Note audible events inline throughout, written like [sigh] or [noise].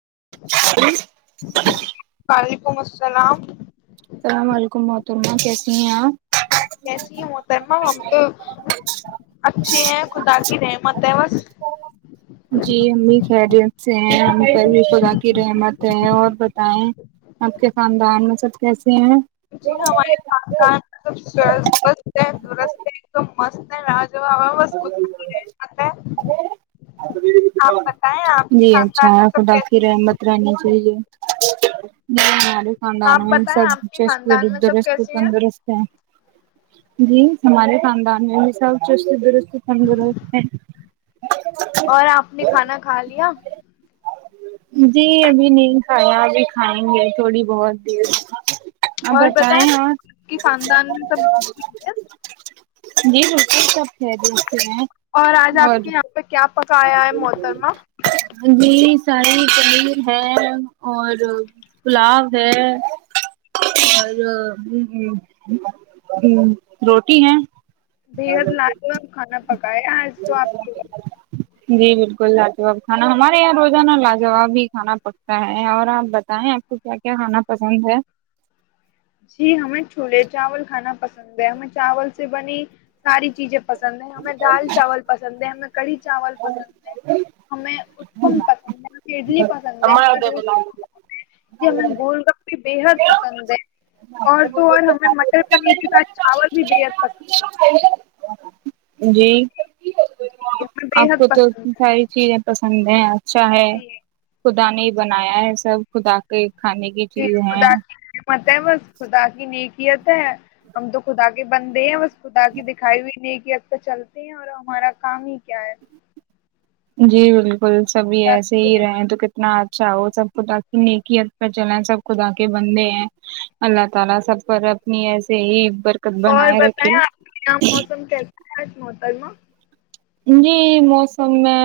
[unintelligible] وعلیکم السلام لسلام علیکم محترما کیسینی ہیں آپ کیسی ہی محترما ہم تو اچھے ہیں خدا کی رحمت ہے بس جی امی خیریت سے ہیں ہم پے بھی خدا کی رحمت ہے اور بتائےیں آپ کے خاندان میں سب کییسے ہیں [unintelligible] [unintelligible] [unintelligible] بس خدا کی رحمت ہے آپ بتائیں آپ کے جی اچھا خاندان ہے میں سب خدا کی کیسے ہیں رحمت رہنی چاہیے [unintelligible] آپ بتائیں آپ کے خاندان میں سب کیسے ہیں [unintelligible] جی ہمارے خاندان میں بھی سب چس درست تندرست ہیں اور آپ نے کھانا کھا لیا جی ابھی نہیں کھایا ابھی کھائیں گے تھوڑی بہت دیر آپ اور بتائیں اور آپ کے خاندان میں سب ٹھیک ہے؟ جی روٹی سب [unintelligible] اور آج آپ کے یہاں پہ کیا پکایا ہے محترمہ ہاں جی یہی سارے پنیر ہے اور پلاؤ ہے اور روٹی ہے بحد لاالو آپ کھانا پکایا آج تو آپ کے جی بالکل لاجواب کھانا ہمارے یہاں روزانہ لاجاب ہی کھانا پکتا ہے اور آپ بتائیں آپ کو کیا کیا کھانا پسند ہے ند ہمیں چاول سے بنی ساری چیزیں پسند ہے ہمیں دال چاول پسند ہے ہمیں کڑھی چاول پسند ہے ہمیں کون پکن اڈلی پسند ہے ہمیںست پس ہے ج ہمیں گول گپپے بےحد پسند ہے اور تو اور ہمیں مٹر پنیر کے ساتھ چاول بھی بےحد پسند ہے جی جی ہمیں آپ بےحد کو تو پسند ہے ساری چیزیں پسند ہ اچھا ہے جی جی خدانی بنایا ہے سب خدا کے کھے کی چیز ہے خدا کی نعمت ہے بس خدا کی نیک ت ہے ہم تو خدا کے بندے ہیں بس تا کہ دکھائی ہوئی نہیں یہ اب تو چلتی ہیں اور ہمارا کام ہی کیا ہے جی بالکل پل سب بھی ایسے الحمد ہی رہے ہیں للہ تو کتنا [unintelligible] اور بنائے رکھے بتائیں آپ یہاں موسم کیس ہیں مو قئیم جی موسم میں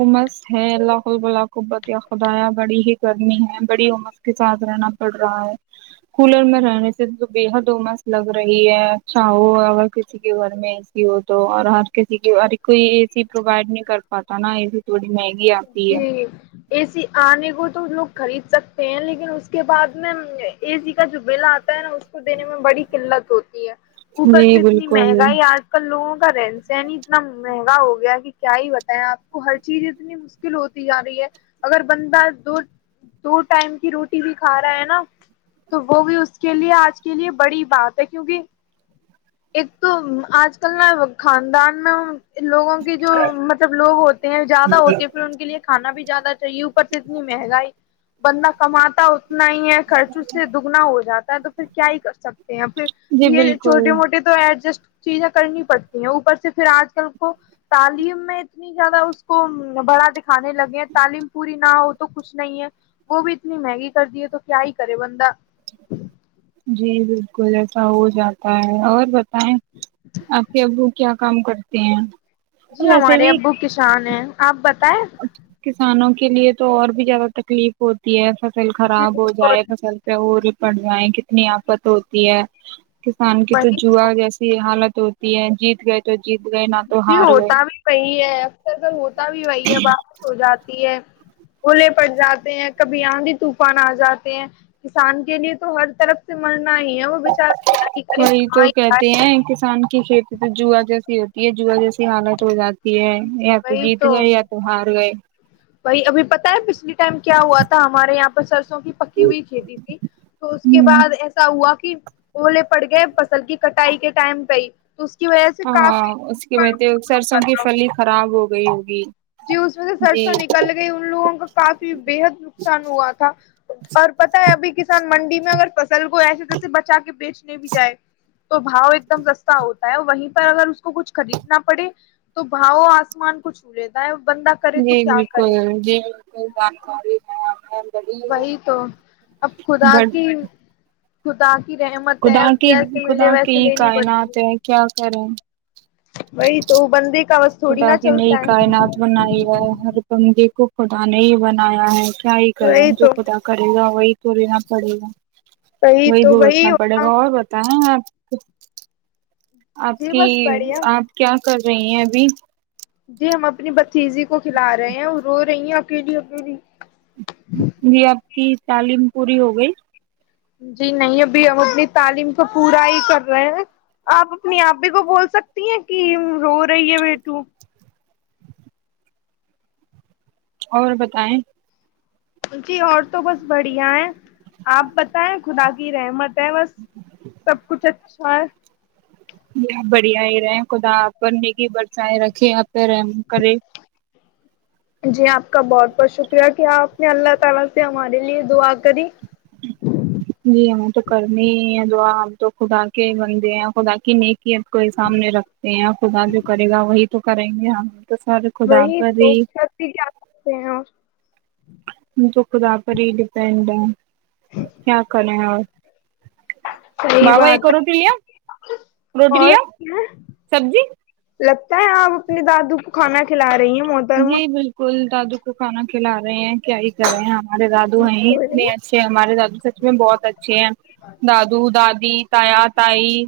عمس اللہبلہب خدایا باری ح گرمی ہے بڑی امس کے ساتھ رہنا پڑ رہا ہے کولر میں رہنے سے بے حد امس لگ رہی ہے اچھا ہو اگر کسی کے گھر میں اے سی ہو تو اور ہر کسی کے ہ کوئی اےی پروائڈ نہیں کر پاتا نا اے سی تھوڑی مہنگی آتی ہے جی ا سی آنے کو تو لوگ خرید سکتے ہیں لیکن اس کے بعد میں اے سی کا جو بل آتا ہے نا اس کو دینے میں بڑی قلت ہوتی ہے اوپر جی سے اتنی بالکل مہنگائی آج کل لوگوں رہن سہن اتنا مہنگا ہو گیا کہ کیا ہی بتائیں آپ کو ہر چیز اتنی مشکل ہوتی جا رہی ہے اگر بندہ دو دو ٹائم کی روٹی بھی کھا رہا ہے نا تو وہ بھی اس کے لیے آج کے لیے بڑی بات ہے کیونکہ ایک تو آج کل نا خاندان میں لوگوں کے جو مطلب لوگ ہوتے ہیں زیادہ ہوتے لیے کھانا بھی زیادہ چاہیے اوپر سے اتنی مہنگائی بندہ کماتا ہو انا ہی ہے خرچ اس سے دگنا ہو جاتا ہے تو پھر کیا ہی کر سکتے ہیں پھر جی یہ بالکل چھوٹے موٹے تو ایڈجسٹ چیزیں کرنی پڑتی ہیں اوپر سے پھر آج کل کو تعلیم میں اتنی زیادہ اس کو بڑا کانے لگے ہیں تعلیم پوری نہ ہوتی تو کچھ نہیں ہے وہ بھی اتنی مہنگی کر دی ہے تو کیا ہی کرے بندہ جی جی جسا ہو جاتا ہے اور ب آپ کے ابو کیا کام کرتے ہیں جی ویسے ہمارے بھی ابو کسان ہیں آپ بتائیں کسانوں کے لیے تو اور بھی زیادہ تکلیف ہوتی ہے ایسا فصل جی خراب ہو جائے بالکل فصل پہ اور پڑ جائیں کتنی آفت ہوتی ہے کسان کی تو جوا جیسی حالت ہوتی ہے جیت گئے تو جیت گئے نہ تو جی ہار گئے ہوتا بھی صی ہے اکثر اگر ہوتا بھی وہی ہے واپس ہو جاتی ہے اولے پٹ جاتے ہیں کبھی آاںد بھی طوفان آ جاتے ہیں کسان کے لیے تو ہر طرف سے مر وہی تو ہی کہتے جائے۔ ہیں کسان کی کھیتی ج تو جو جیسی ہوتی ہے جا جی حالت ہو جاتی ہے یا تو جیت گئے یا تو ہار گئے بھائی ابھی پتا ہے پچھلی ٹائم کیا ہوا تھا ہمارے یہاں پہ سرسوں کی پکی ہوئی کھیتی تھی تو اس کے ہ بعد ایسا ہوا کہ اولے پڑ گئے فصل کی کٹائی کے ٹائم پہ ہی تو اس کی وجہ سے ہاں کافی اس کے بتے نقصان سرسوں ہوا کی تھا۔ پھلی خراب ہوگی ایوگی جی اس میں سے سرسوں نکل گئی ان لوگوں کو کافی بےحد نقصان ہوا تھا اور پتا ہے ابھی کسان منڈی میں اگر پ سل کو ایسے جیسے بچا کے بیچ بھی جائے تو باؤ ایک دم سستا ہوتا ہے وہیں پر اگر اس کو کچھ خریدنا پڑے تو باؤ آسمان کو چھو ل [unintelligible] جی بالکل جی بک جانکاری بڑی وہی تو اب خدا بٹ کی ختا خدا کی خدا کی ہی لینی کائنات پڑتی ہے کیا سرا وہی تو وہ بندے کا بس تھوڑی خدا نہ کے نئی چلتا ہے کائنات بنائی ہے بندی کو خدا نے ہی بنایا ہے ہی وہی کریں جو تو خدا کرے گا وہی توورناا پڑے گا وہی بگتنا پڑے گا اور بتائیں آپ [unintelligible] آپ جی کی بس بڑھیا آپ کیا کر رہی ہیں ابھی جی ہم اپنی ب تیزی کو کھلا رہے ہیں اور روز رہی اگے لی اگے بھی جی آب کی تعلیم پوری ہو گئی جی نہیں ابھی ہم اپنی تعلیم کو پورا ہی کر رہے ہیں آپ اپنی آپے کو بول سکتی ہیں کہ رو رہی ہے بیٹو اور بتائیں جی اور تو بس بڑھیا ہے آپ بتائیں خدا کی رحمت ہے بس سب کچھ اچھا ہے یہ آپ بڑھیا ہی رہے خدا آپ نگی برسائیں رکھے آپ پہ رحم کرے جی اپ کا بہت بہت شکریہ کہ اپ نے اللہ تعالی سے ہمارے لیے دعا کریں جی ہمیں تو کرنی ہی ہے دعا ہم تو خدا کے بندے ہیں خدا کی نیک یت کو سامنے رکھتے ہیں خدا جو کرے گا وہی تو کریں گے ہم تو سارے خدا وہی پر تو ہی س بھی کیا کرتے ہیں اور تو خدا پر ہی ڈیپینڈ ہے کیا کریں صحیح بوا ایک بات ہے روٹی لیا روٹی اور لیا کیا سبزی لگتا ہے آپ اپنے دادو کو کھانا کھلا رہی ہ جی بالکل سادو کو کھانا کھلا رہے ہیں کیا ہی کر رہے ہیں ہمارے دادو ہیں ہی ہو رہی اتنے ہے اچھے ہمارے دادو سچ میں بہت اچھے ہیں دادو دادی تایا تائی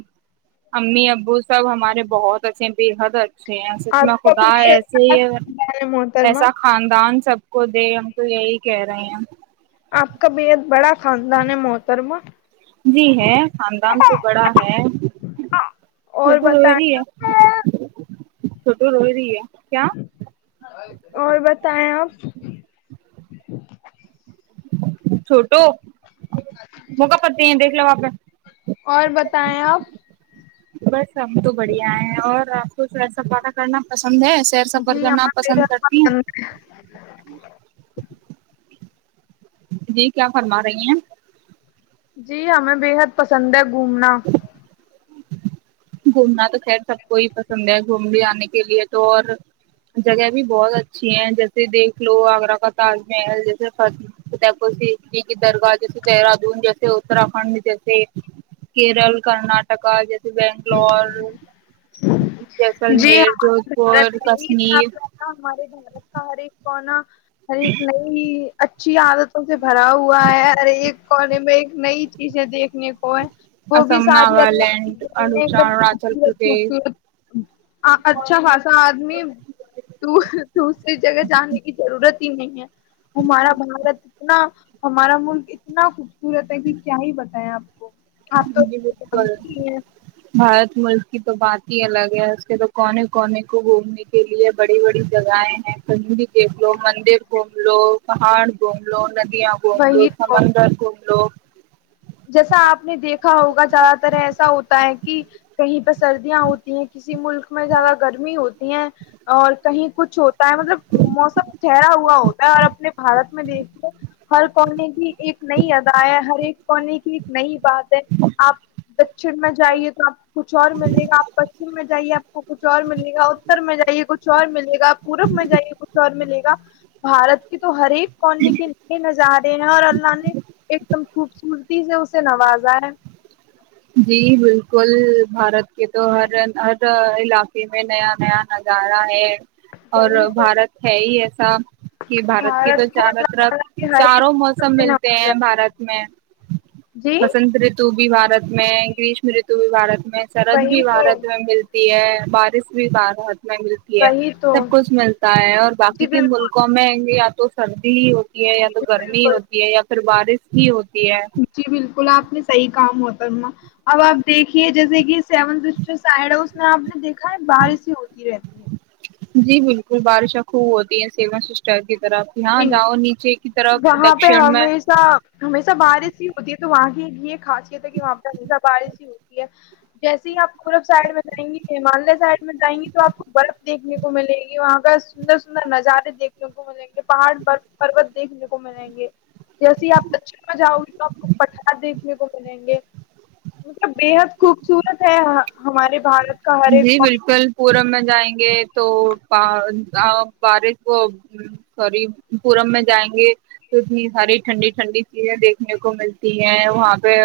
امی ابو سب ہمارے بہت اچھے ہیں بےحد اچھے اچھ سچ میں خدا ایسے ہی مترم [unintelligible] ڈانسب [unintelligible] کو دے ہم کو یہی کہہ رہے ہیں خاندانی محترم جی ہے خاندان تو بڑا ہے اور چھوٹو روہریی ہے بتائیں چھوٹو روہری ہے کیا اور بتائیں آپ چھوٹو موقع پتی ہیں دیکھ لو واپ اور بتائیں آپ بس [unintelligible] ہم تو بڑھیا ہیں اور کچھ ایسااتہ کرنا پند [unintelligible] جی ہمار پ ہیں [unintelligible] جی کیا فرما رہی ہیں جی ہمیں بےحد پسند ہے گھومنا گھومنا تو خیر سب کوئی پسند ہے گھوم بھی آنے کی کے لیے تو اور جگہ بھی بہت اچھی ہیں جیسے دیکھ لو آگرہ کا تاج محل جیسے فتح پور سے اٹلی کی درگاہ جیسے دہرادون جیسے اتراکھنڈ جیسے کیرل کرناٹک جیسے [unintelligible] بینگلور جی جیسلمیر ہمارے جودھ پور بھارت میں ہی اتنا کشمیر اورنا ہر ایک نئی اچھی عادتوں سے بھرا ہوا ہے ہر ایک کونے میں ایک نئی کی جو دیکھنے نے کو وہ بھی اسم ساری الگ ناگالینڈ چیزی ایک دم اروناچل خوبصورت پردیش خوبصورت اچھا خاصا ادمی دوسری جگہ جانے کی ضرورت نہیں ہے ہمارا بھارت اتنا ہمارا ملک اتنا خوبصورت ہے کہ کیا ہی بتائیں آپ اپ تو جانتی ہے بھارت ملک کی تو بات ہی الگ ہے اس کے تو کونے کونے کو گھومنے کے لیے بڑی بڑی جگہیں ہیں کنڈی دیکھ لو مندر گھوم لو پہاڑ گھوم لو ند یاں گھوم لو وہی تو سمندر گھوم لو [unintelligible] جیسا آپ نے دیکھا ہوگا زیادہ تر ایسا ہوتا ہے کہ کہیں پ سردیاں ہوتی ہیں کسی ک ملک میں زیادہ گرمی ہوتی ہے اور کہیں کچھ ہوتا ہے مطلب موسم ٹھہرا ہوا ہوتا ہے اور اپنے بارت میں دیکھ لو حل پنے کی ایک نئی ادائے ہر ایک کی ایک نئی بات ہے آپ دکچن میں جائیے تو آپ کچھ اور ملے گا اپ پچم میں جائیے آپ کو کچھ اور ملے گا اتر میں جائیے کچھ اور ملے گا پورب میں جائیے کچھ اور ملے گا بارت کی تو ہر ایک کونے کے اتنے نظارے ہیں اور اللہ نے ایک دم خوبصورت تی سے اسے نوازا ہے جی بالکل بھارت کے تو ہر ہر علاقے میں نیا نیا نظارہ ہے اور بھارت ہے ہی ایسا کہ بھارت کی تو کو چاروں اللہ تعالی طرف کے ہر ایک چاروں نعمت موسم سے ملتے نوازا ہیں ہے۔ بھارت میں جی بسنت رتو بارت میں گریش ملے تو بھی بارت سرد وہی بھی تو بارت میں ملتی ہے ب [unintelligible] ملتی ہے وہی تو سب کچھ ملتا ہے اور باقی جی کے بالکل ملکوں میں بی آپ تو سردی ہی ہوتی یا تو جی گرمی بالکل ہوتی ہے یا پھر بارش [unintelligible] جی بل کلا آپ میں صحی کام ہوتا اب آپ دیکھیے جیسے کہ سیون س جو سائڈ ہے اس میں آپ نے دیکھا نکھیں باہر سے ہوتی رہتی ہے جی بالکل بارشیں خوب ہوتی ہیں سیا سسٹر طرف یہاں جی جاؤ نیچے کی طرف وہاں پہ دکشن میں ہمیشہ ہمیشہ بارش ہی ہوتی ہے تو وہاں ہی یہ خاصیت ہے کہ وہاں پہ ہسہ بارش ہی ہوتی ہے جیسے ہی آپ پورب سائڈ میں جائیں گے ہمالیہ سائڈ میں جائیں گی تو آپ کو برف دیکھنے کو ملے گی وہاں کا سندر سندر نظارے دھنے کو مے پہاڑ پر پروت دیکھنے کو ملیں گے جیسے ہی آپ دن میں جاؤ گی تو آپ کو پٹھار دیکھنے کو ملیں گے مطلب بےحد خوبصورت ہے ہمارے بھارت کا ہر ایک جی کون بالکل پورم میں جائیں گے تو بارش وہ سوری پورم میں جائیں گے تو اتنی ساری ٹھنڈی ٹھنڈی چیزیں دیکھنے کو ملتی ہیں وہاں پہ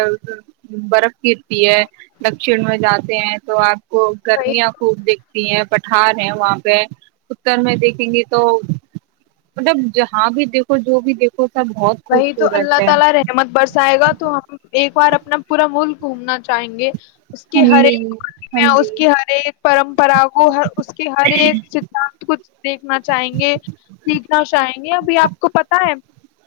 برف گرتی ہے دکشن میں جاتے ہیں تو آپ کو کئی گرمیاں خوب دیکھتی ہیں پ ھار ہے وہاں پہ اتر میں دیکھیں گے تو مطلب جہاں بھی دیکھو جو بھی دیکھو سب بہت وہی تو خوبصورت اللہ ہے تعالی رحمت برسائے گا تو ہم ایک بار اپنا پورا ملک گھومنا چاہیں گے اس کے ہم ہر بھی ایک گال ہم میں اس بھی کی ہر ایک پرمپرا کو ہ اس کے ہر ایک سھانت کو دیکھنا چاہیں گے سیکھنا چاہیں گے ابھی آپ کو پت ہے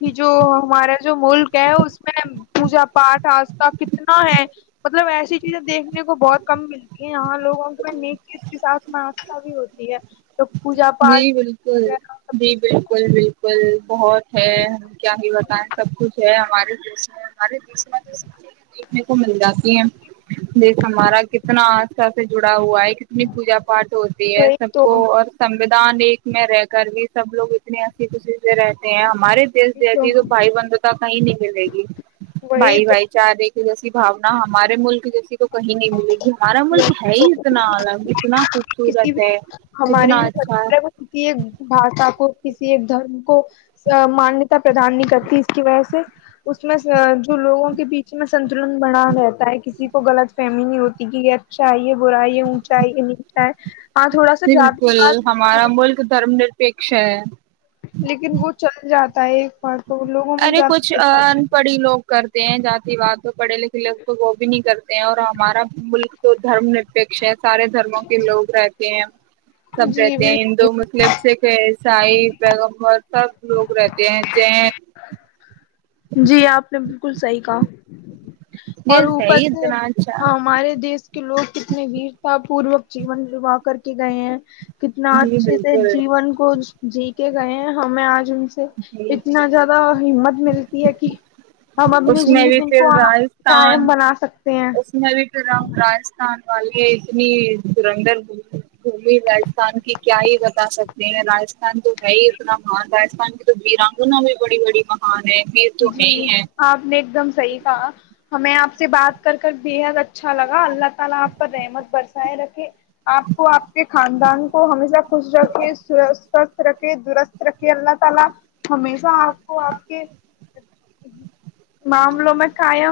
کہ جو ہمارا جو ملک ہے اس میں پوجا پاٹھ آستھا کتنا ہے مطلب ایسا چیزیں دیکھنے کو بہت کم ملتی ہے یہاں لوگوں کے نیکیت کے ساتھ مناسکتا بھی ہوتی ہے تو پوجا پاٹھ جی بالکل وغیرہ سب جی کچھ بالکل بالکل بہت [inaudible] ہے ہم کیا بھی بتائیں سب کچھ ہے ہمارے ج [unintelligible] ہمارے دیش میں تو سب چز دیکھنے کو مل جاتی ہیں دیش ہمارا کتنا سک جڑاؤ ہوا ہے کتنی پوجا پاٹھ ہوتی ہے وہی سب تو کو وہی اور سودان ایک میں رہ کر بھی سب لو اتنی ہسی خوشی سے رہتے ہیں ہم ہمارے دیش دیسی تو بھائی بندتا کہیں نہیں ملے گی وہی بھائی بھائی چارے جیسی باونا ہمارے ملک جیسی تو کہیں نہیں ملے گی ہمارا یا ملک ہے ہی تو اتنا الگ اتنا کسی خوبصورت بھی ہے اتنا ہماری اچھا ہے۔ [unintelligible] بھاشا کو ک [unintelligible] ایک دھرم کو مانتا پردان نہیں کرتی اس کی وجہ سے اس میں جو لوگوں کے بیچ میں بنا رہتا ہے کسی [unintelligible] غط فہمی نہیں ہوتی کہ یہ اچھا ہے یہ برا ہے یہ اونچا ہے یہ نیچا ہے ہاں تھوڑا سا جی جاتی بالکل پات ہمارا ملک دھرم پشا [unintelligible] لیکن وہ چل جاتا [unintelligible] ت پ [unintelligible] ارے کچھ ان پڑھی لوگ کرتے ہیں جات واد [unintelligible] تو پڑے لکھے لےگ تو وہ بھی نہیں کرتے اور ہمارا بھی ملک تو دھرم نرپیھ ہے سارے دھرموں کے لوگ رہتے ہیں سب جی رہتے ہیں ہندو مسلم سائی بیگمبد [unintelligible] سب لوگ رہتے ہیں ج [inaudible] جی آپ نے بالکل صحیح کہا اور یہ اوپر صحیح سے اتنا اچھا ہاں ہمارے دیش کے لوگ کتنے ویرتا پوروک [unintelligible] جیون نواہ کر کے گئے ہیں کتنا جی اچھے سے بالکل جیون کو جی کے گئے ہیں ہمیں آج ان [unintelligible] سے جی جی اتنا زیادہ ہمت میری ج [unintelligible] ہم اپنی اس میں بھی زندگی کو پھر قائم راجستھان بنا سکتے ہیں اس میں بھی [unintelligible] راجستھان والے اتنی سرندر گھمی راستھان کی کیا ہی بتا سکتے ہیں رجستھان تو ہے ہی اتنا مہان رجستھان کی تو ویرانگنا بھی بڑی بڑی مہان ہے ویر تو ہے جی ہی ہے آپ نے ایک دم صحیح کہا [unintelligible] معاملوں میں قائم